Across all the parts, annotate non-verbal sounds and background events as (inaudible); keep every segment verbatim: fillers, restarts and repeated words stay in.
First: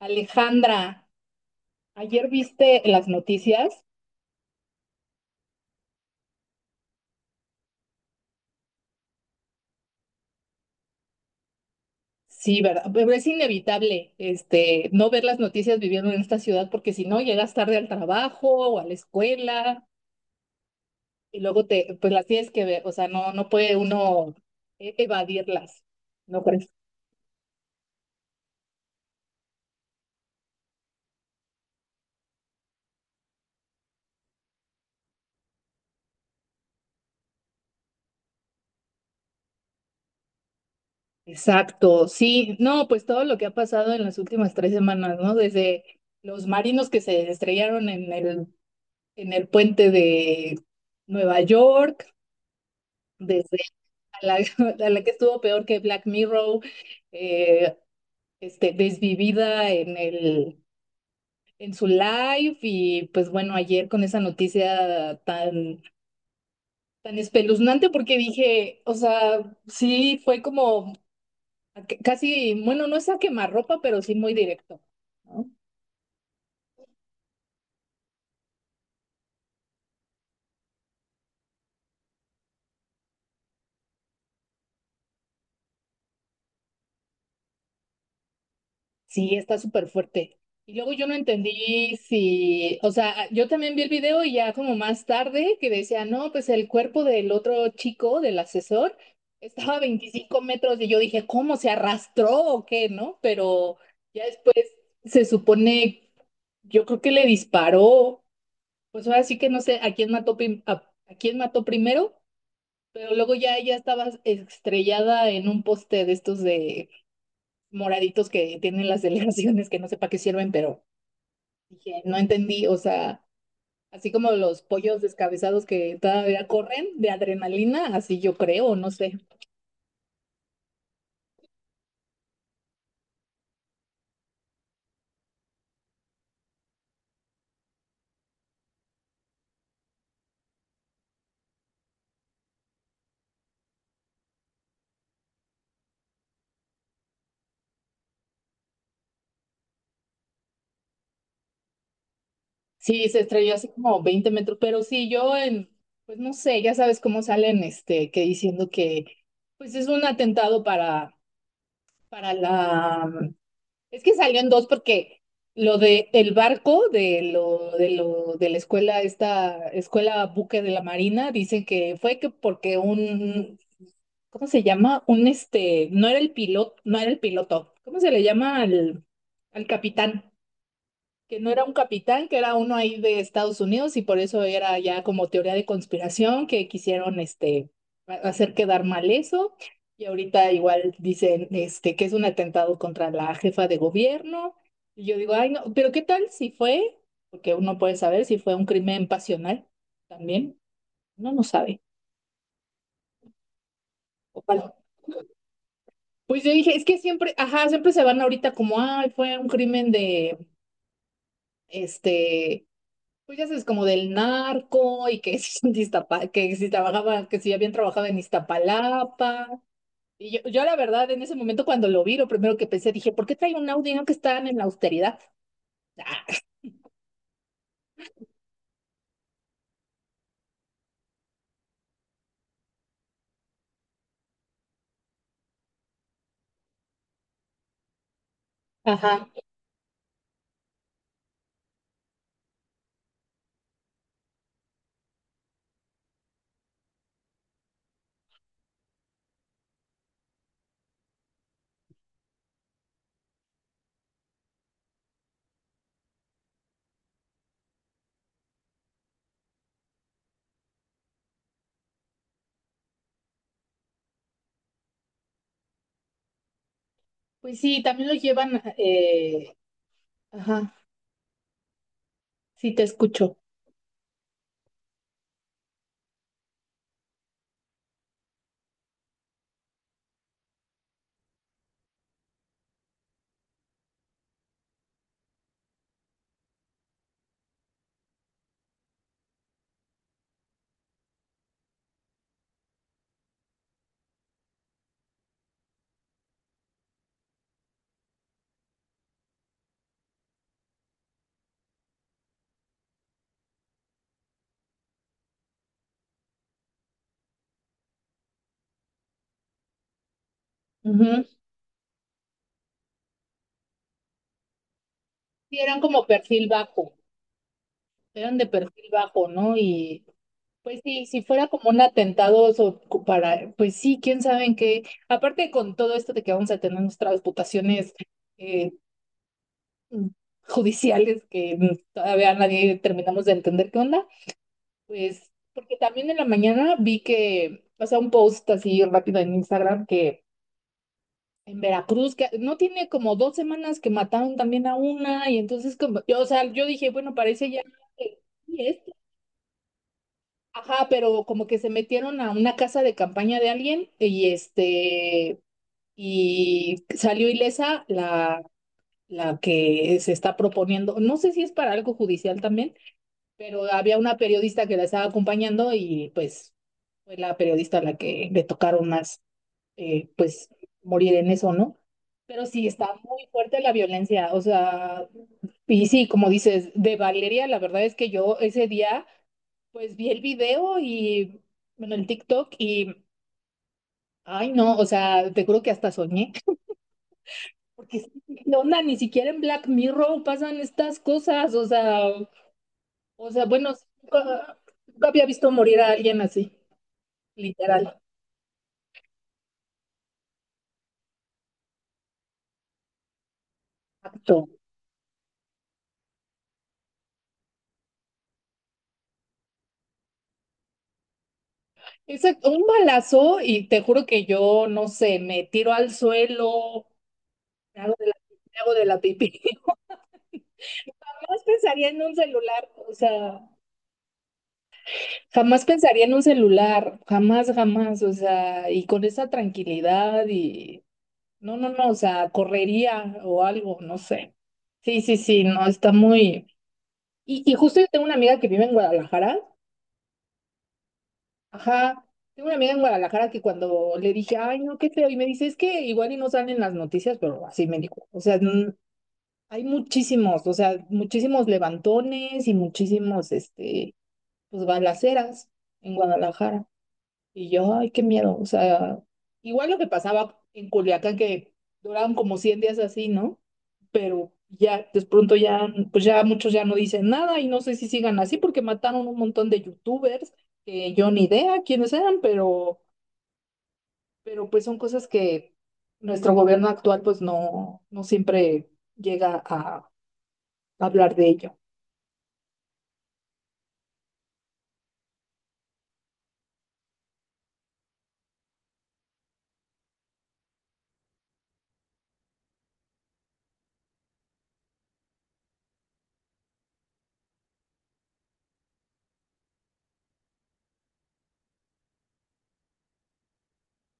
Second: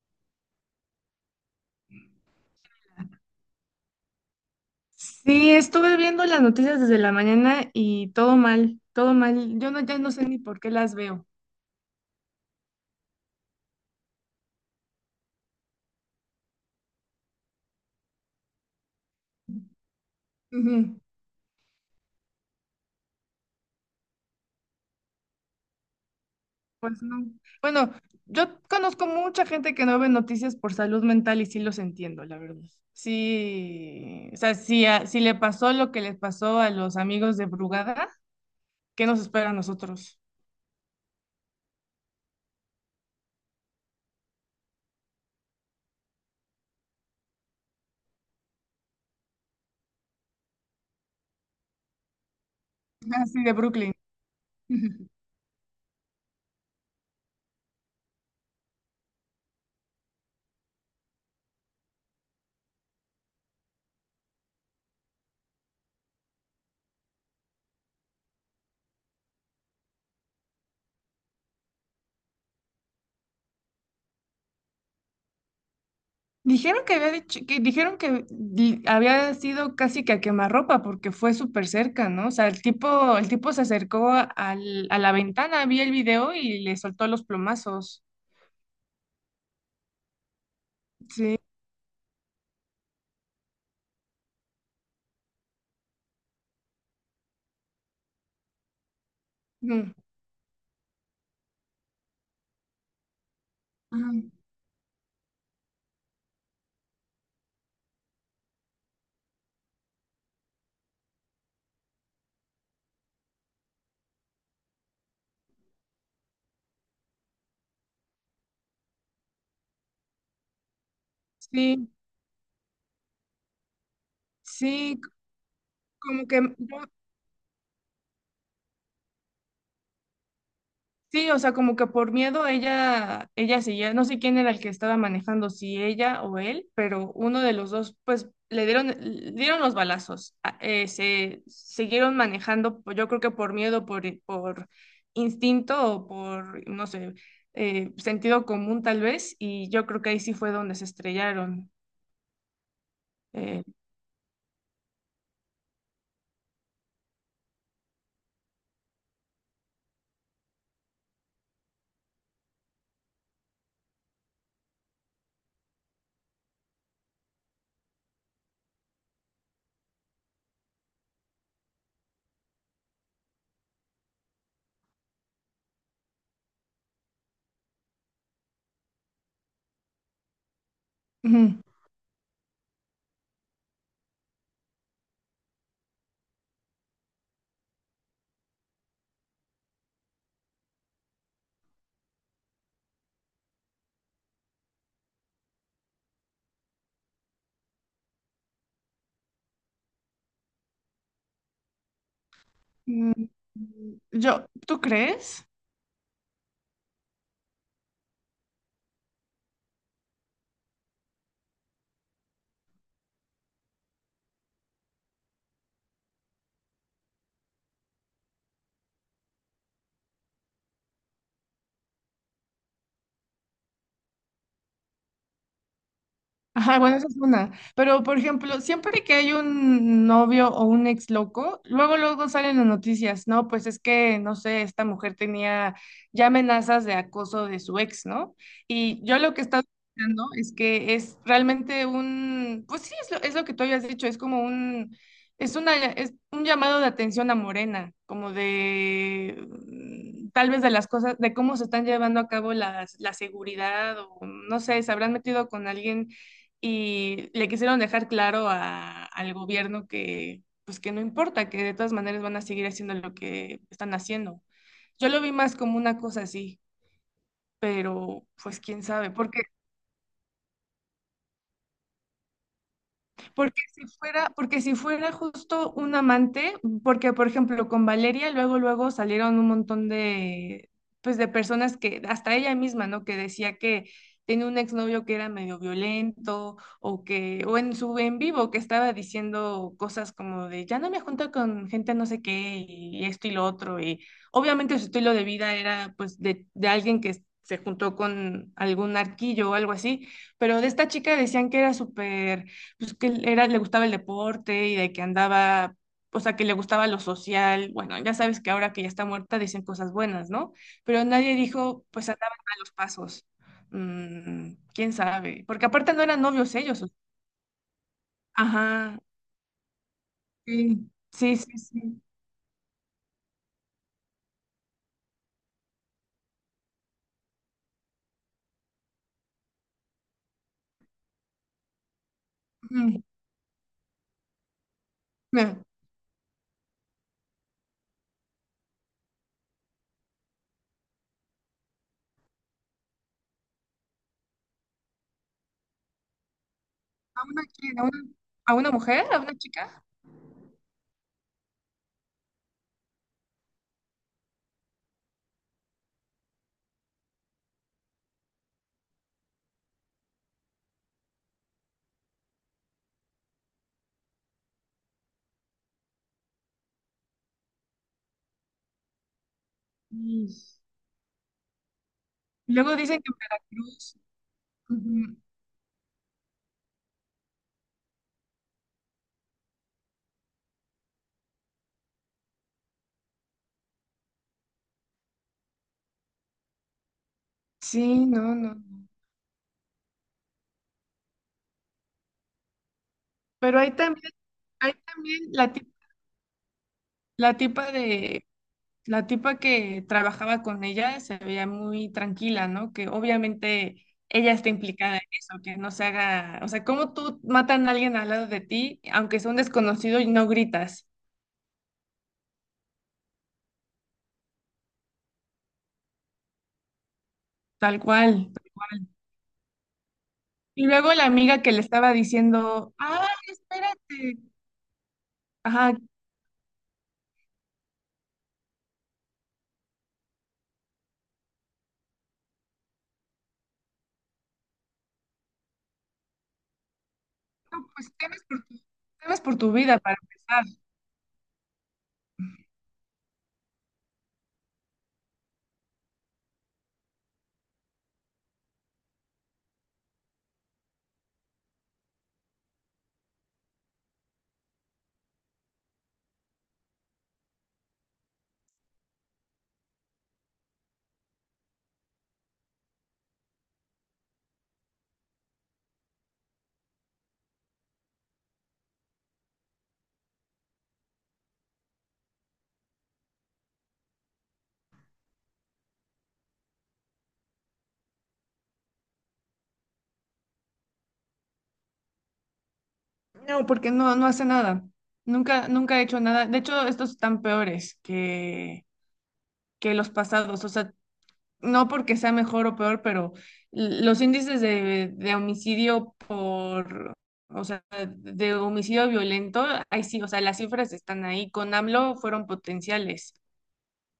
Alejandra, ayer viste las noticias. Sí, estuve viendo las noticias desde la mañana y todo mal, todo mal. Yo no, ya no sé ni por qué las veo. Sí, ¿verdad? Pero es inevitable, este, no ver las noticias viviendo en esta ciudad porque si no llegas tarde al trabajo o a la escuela Ujú. y luego te, pues las tienes que ver, o sea, no, no puede uno e- evadirlas, ¿no crees? Pues no. Bueno, yo conozco mucha gente que no ve noticias por salud mental y sí los entiendo, la verdad. Sí, o sea, si, a- si le pasó lo que les pasó a los amigos de Brugada, ¿qué nos espera a nosotros? Exacto, sí, no, pues todo lo que ha pasado en las últimas tres semanas, ¿no? Desde los marinos que se estrellaron en el, en el puente de Nueva York, Así de desde Brooklyn. a la, (laughs) a la (laughs) que estuvo peor que Black Mirror, eh, este, desvivida en el, en su live. Y pues bueno, ayer con esa noticia tan, tan espeluznante porque dije, o sea, sí fue como a que- casi, bueno, no es a quemarropa, pero sí muy directo, ¿no? Dijeron que había dicho, que dijeron que di- Había sido casi que a quemarropa porque fue súper cerca, ¿no? O sea, el tipo, el tipo se acercó a, al- a la ventana, vi el video y le soltó los plomazos. Sí, está súper fuerte. Y luego yo no Sí. entendí si, o sea, yo también vi el video y ya como más tarde que decía, no, pues el cuerpo del otro chico, del asesor, estaba a Mm. 25 metros y yo dije, ¿cómo se arrastró o qué, no? Pero ya Ay, después se supone, yo creo que le disparó, pues ahora sí que no sé a quién mató, prim- a, a quién mató primero, pero luego ya ella estaba estrellada en un poste de estos de moraditos que tienen las (laughs) delegaciones que no sé para qué sirven, pero Sí, dije, no entendí, o sea, así como los pollos sí, descabezados que como que todavía yo, corren de adrenalina, así yo creo, no sé. sí, o sea, como que por miedo ella, ella seguía, no sé quién era el que estaba manejando, si ella o él, pero uno de los dos, pues le dieron, le dieron los balazos, a- eh, se siguieron manejando, pues, yo creo que por miedo, por, por instinto o por, no sé, eh, sentido común tal vez, y yo creo que ahí sí fue donde se estrellaron. Sí, se estrelló eh. así como veinte metros, pero sí, yo en, pues no sé, ya sabes cómo salen, este, que diciendo que, pues es un atentado para, para la. Es que salió en dos porque lo de el barco de lo de lo de la escuela, esta escuela buque de la Marina, dicen que fue que porque un, ¿cómo se llama? Un este, no era el piloto, no era el piloto. ¿Cómo se le llama al, al capitán? Que no Ujú. era un capitán, que era uno ahí de Estados Unidos y por eso era ya como teoría de conspiración que quisieron este hacer quedar mal eso. Y ahorita igual dicen este que es un atentado contra la jefa de gobierno. Y yo digo, ay no, pero ¿qué tal si fue? Porque uno puede saber si fue un crimen pasional también. Uno no sabe. Mm, Yo, Ojalá. ¿tú crees? Pues yo dije, es que siempre, ajá, siempre se van ahorita como, ay, fue un crimen de este. Pues ya sabes, como del narco y que (laughs) si, son de Iztapa- que si trabajaba, que si habían trabajado en Iztapalapa. Y yo, yo la verdad, en ese momento cuando lo vi, lo primero que pensé, dije, ¿por qué trae un Audi no que están en la austeridad? Ah, Ajá, bueno, esa es una. Pero, por ejemplo, siempre que hay un novio o un ex loco, luego, luego salen las noticias, ¿no? Pues es que, no sé, esta mujer tenía ya amenazas de acoso de su ex, ¿no? Y yo ajá. lo que he estado pensando es que es realmente un, pues sí, es lo, es lo que tú habías dicho, es como un, es una, es un llamado de atención a Morena, como de, mm, tal vez de las cosas, de cómo se están llevando a cabo las, la seguridad, o no sé, se habrán metido con alguien y le quisieron dejar claro a- al gobierno que, pues que no importa, que de todas maneras van a seguir haciendo lo que están haciendo. Yo lo vi más como una cosa así, Pues sí, también los pero pues llevan, quién sabe, porque… eh, ajá, sí te escucho. Porque si fuera, porque si fuera justo un amante, porque por ejemplo con Valeria luego luego salieron un montón de pues de personas que hasta ella misma, ¿no? Que decía que tenía un exnovio que era medio violento o que o en su en vivo, que estaba diciendo cosas como de ya no me junto con gente no sé qué y esto y lo otro, y obviamente su estilo de vida era pues de, de alguien que se juntó con algún arquillo o algo así, pero de esta chica decían que era súper, pues que él era, le gustaba el deporte y de que andaba, o sea, que le gustaba lo social. Bueno, ya sabes que ahora que ya está muerta dicen cosas buenas, ¿no? Pero Ujú. nadie dijo, pues andaban a los pasos. Mm, quién sabe, Sí, porque eran aparte no como eran perfil novios ellos. o- bajo, eran de perfil Ajá, bajo, ¿no? Y pues sí, sí, si sí, fuera sí, como un sí. atentado so- para, pues sí, quién sabe en qué. Aparte con todo esto de que vamos a tener nuestras reputaciones mm, judiciales que mm, todavía nadie Ujú. terminamos de entender qué onda, pues Mira, porque también en la mañana vi que, o sea, un post así rápido en Instagram que en Veracruz, que no tiene como dos semanas que mataron también a una, y entonces como, yo, o sea, yo dije, bueno, ¿a una, parece ya qui- a una, que a sí una es, mujer? ¿A una chica? ajá, pero como que se metieron a una casa de campaña de alguien y este, y salió ilesa la... la que se está proponiendo, no sé si es para algo judicial también, pero había una periodista que la estaba acompañando y pues fue la periodista a la que le tocaron más, eh, Y pues morir en eso, ¿no? Pero sí, Luego está dicen que en muy fuerte la Veracruz. violencia, o sea, Ujú, y sí, como dices, de Valeria, la verdad es que yo ese día, pues vi el video y, bueno, el TikTok y, ay no, o sea, te juro que hasta soñé, porque sí, sí, no, ¿qué no. onda? no. Ni siquiera en Black Mirror pasan estas cosas, o sea, o sea, Pero hay bueno, sí, también, nunca hay nunca también había visto la, tip- morir a alguien así. la tipa Literal. de la tipa que trabajaba con ella se veía muy tranquila, ¿no? Que obviamente ella Exacto. está implicada en eso, que no se haga, o sea, ¿cómo tú matan a alguien al lado de ti, aunque sea un desconocido y no gritas? Exacto, un balazo y te juro que yo, no sé, me tiro al suelo, Tal me hago de la, cual, tal me hago de cual. la pipí. (laughs) Y luego la Jamás amiga que le pensaría estaba en un celular, diciendo, o ah, sea, espérate, jamás ajá, no, pensaría en un celular, jamás, jamás, o sea, y con esa tranquilidad y, no, no, no, o sea, correría o algo, no sé. Sí, sí, sí, no, está muy... Y, y justo yo pues tengo una temes amiga por que tu, vive en temes por Guadalajara. tu vida para empezar. Ajá, tengo una amiga en Guadalajara que cuando le dije, ay, no, qué feo, y me dice, es que igual y no salen las noticias, pero así me dijo, o sea, n- hay muchísimos, o sea, muchísimos levantones y muchísimos, este, pues, balaceras en Guadalajara. Y yo, ay, qué miedo. O sea, igual lo que pasaba en Culiacán, que duraban como cien días así, ¿no? Pero ya, de pronto ya, pues ya muchos ya no dicen nada y no sé si sigan así porque mataron un montón de youtubers que yo ni idea quiénes eran, pero, pero pues son cosas que nuestro gobierno actual pues no, no siempre llega a hablar de ello. No, porque no, no hace nada. Nunca, nunca he hecho nada. De hecho, estos están peores que, que los pasados. O sea, no porque sea mejor o peor, pero los índices de, de homicidio por, o sea, de homicidio violento, ahí sí, o sea, las cifras están ahí. Con AMLO fueron potenciales.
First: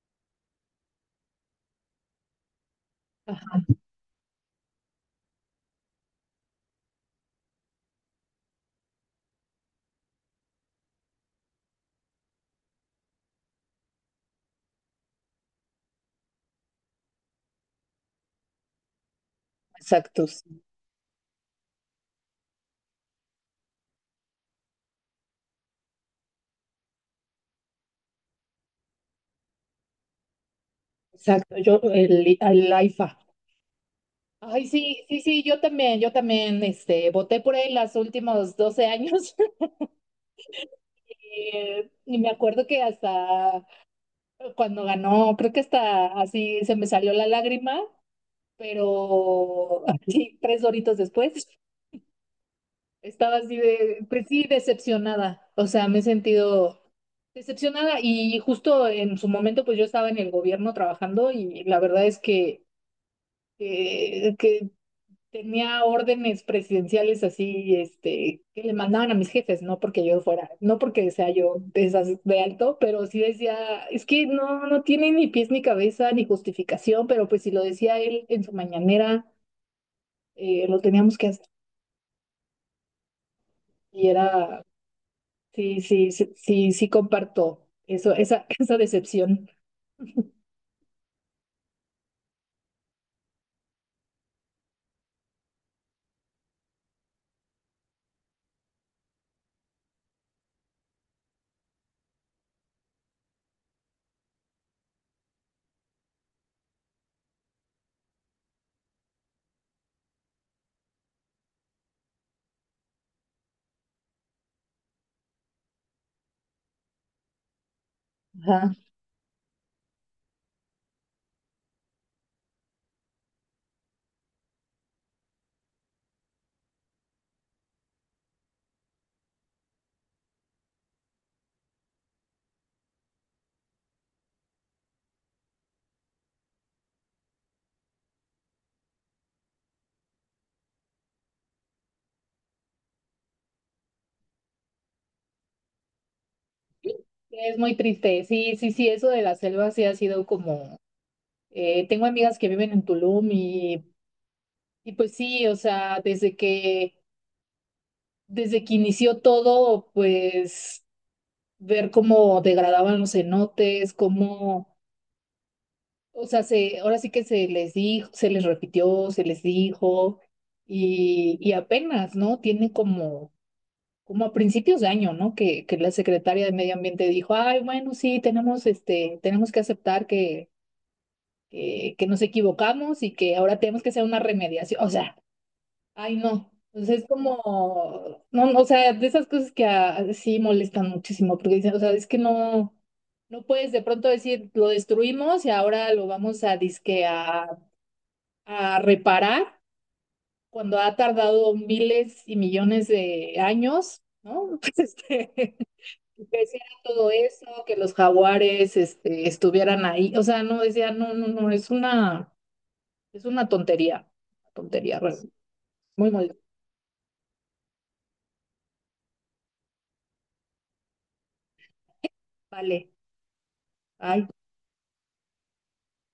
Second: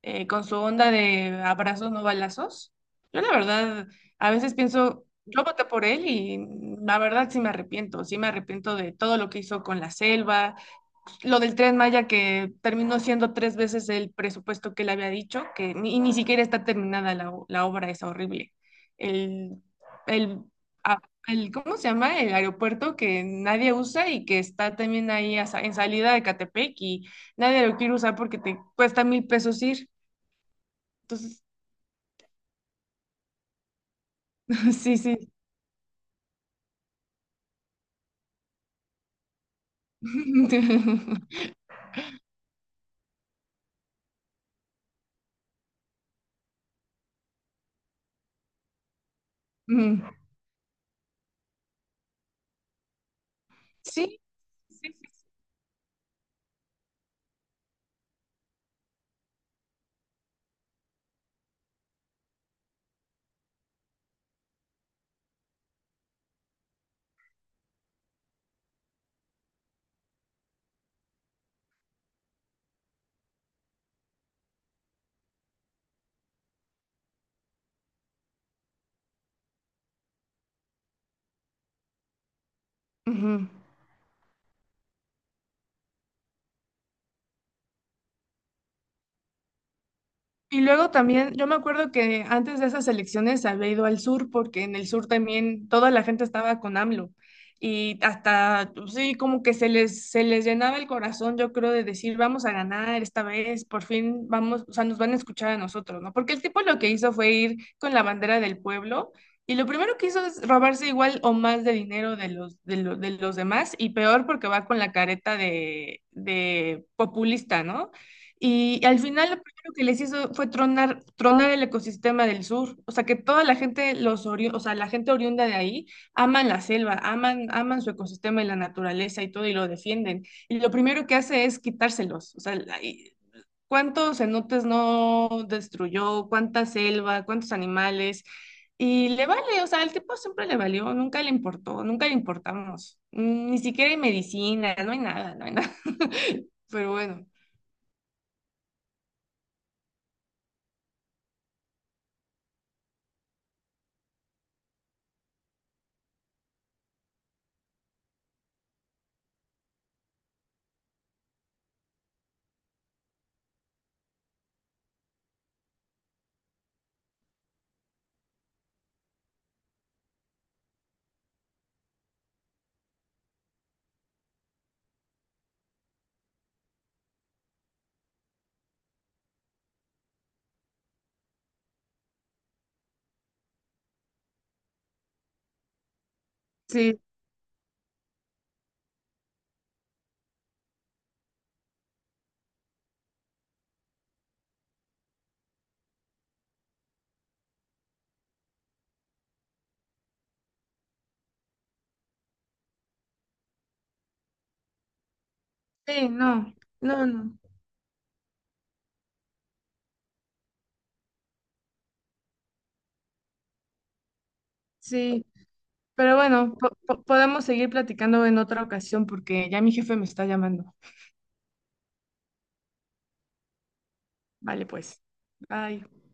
Eh, con su onda de abrazos no balazos, yo la Ajá, verdad, a veces pienso, yo voté por él y la verdad sí me arrepiento, sí me arrepiento de todo lo que hizo con la selva, lo del Tren Maya que terminó siendo tres veces el presupuesto que le había dicho, que ni, y ni siquiera está terminada la, o- la obra, es horrible. El, exacto, el, sí, a- el- ¿Cómo se llama? El aeropuerto que nadie usa y que está también ahí a sa- en salida de Catepec y nadie lo quiere usar porque te cuesta mil pesos ir. Entonces, exacto. Yo, el, el AIFA. Ay, (laughs) sí, sí, sí. sí, sí, yo también, yo también, este, voté por él los últimos doce años. (laughs) (laughs) Eh, y me acuerdo que hasta cuando ganó, creo que hasta así se me salió la lágrima, pero Mm, (laughs) sí, tres horitos después estaba así de, sí, pues sí, sí, sí. Sí. decepcionada. O sea, me he sentido decepcionada y justo en su momento, pues yo estaba en el gobierno trabajando y la verdad es que eh, que, tenía órdenes presidenciales así, este, que le mandaban a mis jefes, no porque yo fuera, no porque sea yo de esas de alto, pero sí decía, es que no, no tiene ni pies ni cabeza ni justificación, pero pues si lo decía él en su mañanera, eh, lo teníamos que hacer. Ujú. Y era, sí, sí, sí, sí, sí comparto eso, esa, (laughs) esa decepción. Y luego también, yo me acuerdo que antes de esas elecciones había ido al sur porque en el sur también toda la gente estaba con AMLO y hasta, pues sí, como que se les, se les llenaba el corazón, yo creo, de decir, vamos a ganar esta vez, por fin vamos, o sea, nos van a escuchar a nosotros, ¿no? Porque el tipo lo que hizo fue ir con la bandera del pueblo y lo primero que hizo es robarse igual o más de dinero de los, de lo- de los demás, y peor porque va con la careta de, de populista, ¿no? Ajá. Y al final lo que les hizo fue tronar, tronar el ecosistema del sur. O sea, que toda la gente, los ori- o sea, la gente oriunda de ahí, aman la selva, aman, aman su ecosistema y la naturaleza y todo, y lo defienden. Y lo primero que hace es quitárselos. O sea, la- y- ¿cuántos cenotes no destruyó? ¿Cuánta selva? ¿Cuántos animales? Y le vale, o sea, al tipo siempre le valió, nunca le importó, nunca le importamos. Ni siquiera hay medicina, no hay nada, no hay nada. (laughs) Pero bueno, Es muy triste, sí, sí, sí, eso de la selva sí ha sido como, eh, tengo amigas que viven en Tulum. y Y pues sí, o sea, desde que, desde que inició todo, pues ver cómo degradaban los cenotes, cómo, o sea, se, ahora sí que se les dijo, se les repitió, se les dijo, y, y apenas, ¿no? Tiene como, como a principios de año, ¿no? Que, que la secretaria de Medio Ambiente dijo, ay, bueno, sí, tenemos este, tenemos que aceptar que, que, que nos equivocamos y que ahora tenemos que hacer una remediación. O sea, ay, no. Pues sí, es como, no, no, o sea, de esas cosas que ah, sí molestan muchísimo, porque dicen, o sea, es que no, no puedes de pronto decir, lo destruimos y ahora lo vamos a disque a, a reparar cuando ha tardado miles y millones de años, ¿no? (laughs) Pues este, sí, que no, hiciera no, todo no, eso, que los jaguares, este, estuvieran ahí. O sea, no decía, no, no, no, es una, es una tontería, tontería, re- sí. muy Pero molesta. bueno, po- po- podemos seguir platicando en otra ocasión porque ya mi jefe me está llamando. Vale. Ay, Vale, pues. Bye.